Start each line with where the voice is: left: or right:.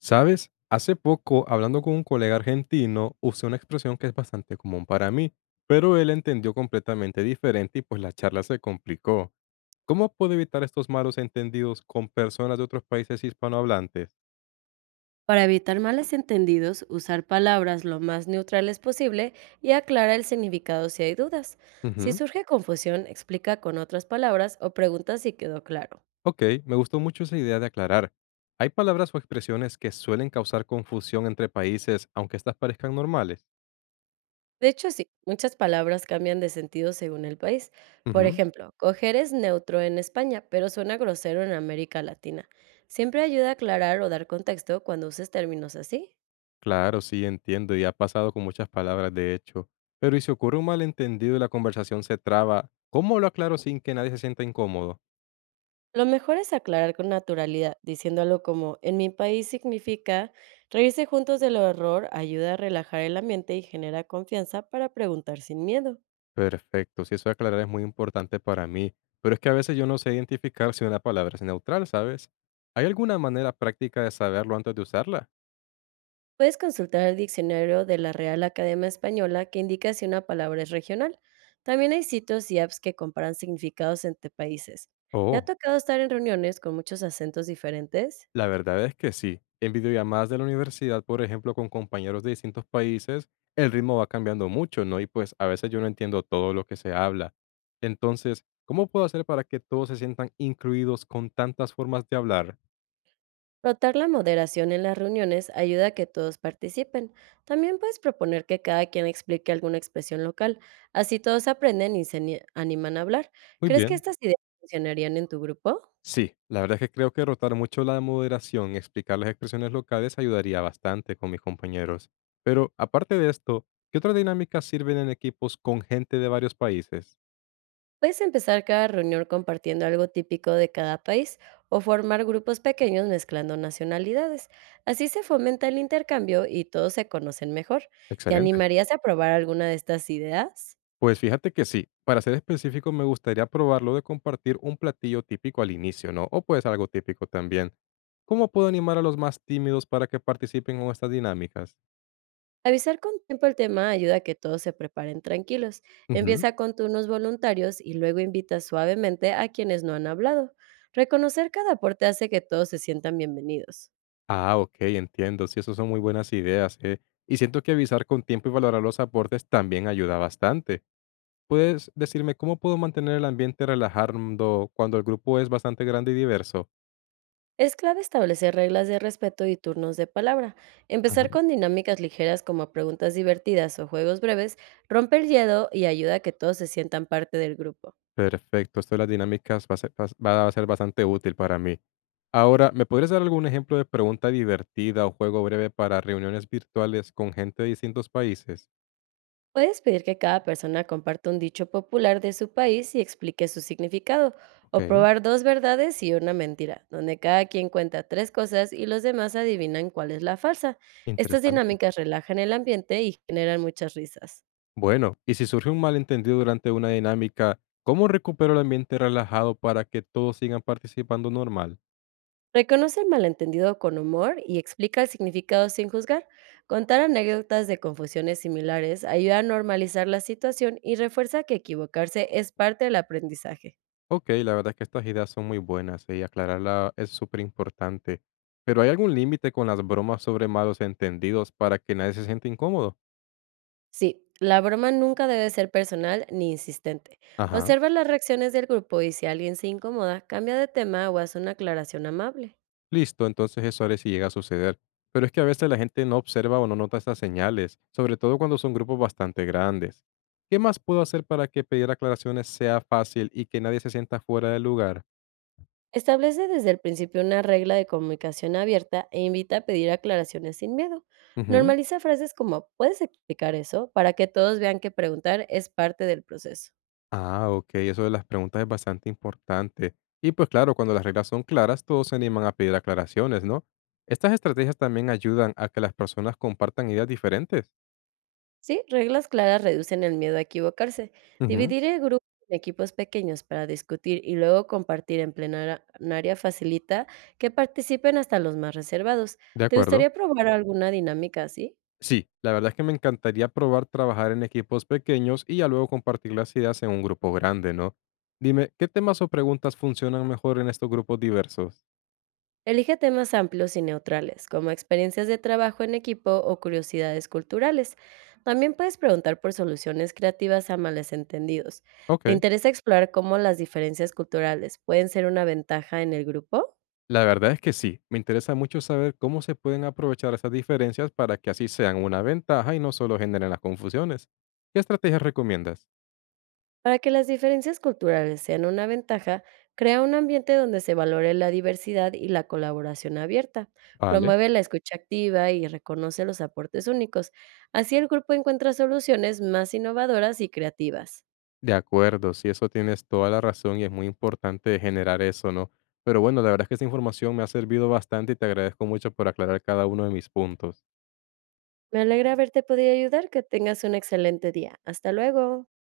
left: ¿Sabes? Hace poco, hablando con un colega argentino, usé una expresión que es bastante común para mí, pero él entendió completamente diferente y pues la charla se complicó. ¿Cómo puedo evitar estos malos entendidos con personas de otros países hispanohablantes?
right: Para evitar males entendidos, usar palabras lo más neutrales posible y aclara el significado si hay dudas. Si
left: Ujú.
right: surge confusión, explica con otras palabras o pregunta si quedó claro.
left: Ok, me gustó mucho esa idea de aclarar. ¿Hay palabras o expresiones que suelen causar confusión entre países, aunque estas parezcan normales?
right: De hecho, sí, muchas palabras cambian de sentido según el país. Por
left: Ujú.
right: ejemplo, coger es neutro en España, pero suena grosero en América Latina. Siempre ayuda a aclarar o dar contexto cuando uses términos así.
left: Claro, sí, entiendo, y ha pasado con muchas palabras, de hecho. Pero ¿y si ocurre un malentendido y la conversación se traba? ¿Cómo lo aclaro sin que nadie se sienta incómodo?
right: Lo mejor es aclarar con naturalidad, diciendo algo como, en mi país significa, reírse juntos del error ayuda a relajar el ambiente y genera confianza para preguntar sin miedo.
left: Perfecto, sí, eso de aclarar es muy importante para mí, pero es que a veces yo no sé identificar si una palabra es neutral, ¿sabes? ¿Hay alguna manera práctica de saberlo antes de usarla?
right: Puedes consultar el diccionario de la Real Academia Española que indica si una palabra es regional. También hay sitios y apps que comparan significados entre países. ¿Te ha
left: Oh.
right: tocado estar en reuniones con muchos acentos diferentes?
left: La verdad es que sí. En videollamadas de la universidad, por ejemplo, con compañeros de distintos países, el ritmo va cambiando mucho, ¿no? Y pues a veces yo no entiendo todo lo que se habla. Entonces, ¿cómo puedo hacer para que todos se sientan incluidos con tantas formas de hablar?
right: Rotar la moderación en las reuniones ayuda a que todos participen. También puedes proponer que cada quien explique alguna expresión local. Así todos aprenden y se animan a hablar.
left: Muy
right: ¿Crees que
left: bien.
right: estas ideas funcionarían en tu grupo?
left: Sí, la verdad es que creo que rotar mucho la moderación y explicar las expresiones locales ayudaría bastante con mis compañeros. Pero aparte de esto, ¿qué otras dinámicas sirven en equipos con gente de varios países?
right: Puedes empezar cada reunión compartiendo algo típico de cada país o formar grupos pequeños mezclando nacionalidades. Así se fomenta el intercambio y todos se conocen mejor. ¿Te
left: Excelente.
right: animarías a probar alguna de estas ideas?
left: Pues fíjate que sí, para ser específico me gustaría probarlo de compartir un platillo típico al inicio, ¿no? O pues algo típico también. ¿Cómo puedo animar a los más tímidos para que participen en estas dinámicas?
right: Avisar con tiempo el tema ayuda a que todos se preparen tranquilos.
left: Ujú.
right: Empieza con turnos voluntarios y luego invita suavemente a quienes no han hablado. Reconocer cada aporte hace que todos se sientan bienvenidos.
left: Ah, ok, entiendo. Sí, esas son muy buenas ideas, ¿eh? Y siento que avisar con tiempo y valorar los aportes también ayuda bastante. ¿Puedes decirme cómo puedo mantener el ambiente relajando cuando el grupo es bastante grande y diverso?
right: Es clave establecer reglas de respeto y turnos de palabra. Empezar
left: Ujú.
right: con dinámicas ligeras como preguntas divertidas o juegos breves rompe el hielo y ayuda a que todos se sientan parte del grupo.
left: Perfecto, esto de las dinámicas va a ser bastante útil para mí. Ahora, ¿me podrías dar algún ejemplo de pregunta divertida o juego breve para reuniones virtuales con gente de distintos países?
right: Puedes pedir que cada persona comparta un dicho popular de su país y explique su significado, o
left: Ok,
right: probar dos verdades y una mentira, donde cada quien cuenta tres cosas y los demás adivinan cuál es la falsa. Estas
left: interesante.
right: dinámicas relajan el ambiente y generan muchas risas.
left: Bueno, y si surge un malentendido durante una dinámica, ¿cómo recupero el ambiente relajado para que todos sigan participando normal?
right: Reconoce el malentendido con humor y explica el significado sin juzgar. Contar anécdotas de confusiones similares ayuda a normalizar la situación y refuerza que equivocarse es parte del aprendizaje.
left: Ok, la verdad es que estas ideas son muy buenas y aclararla es súper importante. Pero ¿hay algún límite con las bromas sobre malos entendidos para que nadie se sienta incómodo?
right: Sí, la broma nunca debe ser personal ni insistente.
left: Ajá.
right: Observa las reacciones del grupo y si alguien se incomoda, cambia de tema o haz una aclaración amable.
left: Listo, entonces eso haré si llega a suceder. Pero es que a veces la gente no observa o no nota estas señales, sobre todo cuando son grupos bastante grandes. ¿Qué más puedo hacer para que pedir aclaraciones sea fácil y que nadie se sienta fuera del lugar?
right: Establece desde el principio una regla de comunicación abierta e invita a pedir aclaraciones sin miedo.
left: Ujú.
right: Normaliza frases como ¿puedes explicar eso? Para que todos vean que preguntar es parte del proceso.
left: Ah, ok, eso de las preguntas es bastante importante. Y pues claro, cuando las reglas son claras, todos se animan a pedir aclaraciones, ¿no? Estas estrategias también ayudan a que las personas compartan ideas diferentes.
right: Sí, reglas claras reducen el miedo a equivocarse.
left: Ujú,
right: Dividir el grupo en equipos pequeños para discutir y luego compartir en plenaria facilita que participen hasta los más reservados.
left: de
right: ¿Te
left: acuerdo.
right: gustaría probar alguna dinámica así?
left: Sí, la verdad es que me encantaría probar trabajar en equipos pequeños y ya luego compartir las ideas en un grupo grande, ¿no? Dime, ¿qué temas o preguntas funcionan mejor en estos grupos diversos?
right: Elige temas amplios y neutrales, como experiencias de trabajo en equipo o curiosidades culturales. También puedes preguntar por soluciones creativas a males entendidos.
left: Ok,
right: ¿Te interesa explorar cómo las diferencias culturales pueden ser una ventaja en el grupo?
left: la verdad es que sí, me interesa mucho saber cómo se pueden aprovechar esas diferencias para que así sean una ventaja y no solo generen las confusiones. ¿Qué estrategias recomiendas?
right: Para que las diferencias culturales sean una ventaja, crea un ambiente donde se valore la diversidad y la colaboración abierta,
left: Vale,
right: promueve la escucha activa y reconoce los aportes únicos. Así el grupo encuentra soluciones más innovadoras y creativas.
left: de acuerdo, sí, eso tienes toda la razón y es muy importante generar eso, ¿no? Pero bueno, la verdad es que esa información me ha servido bastante y te agradezco mucho por aclarar cada uno de mis puntos.
right: Me alegra haberte podido ayudar, que tengas un excelente día. Hasta luego.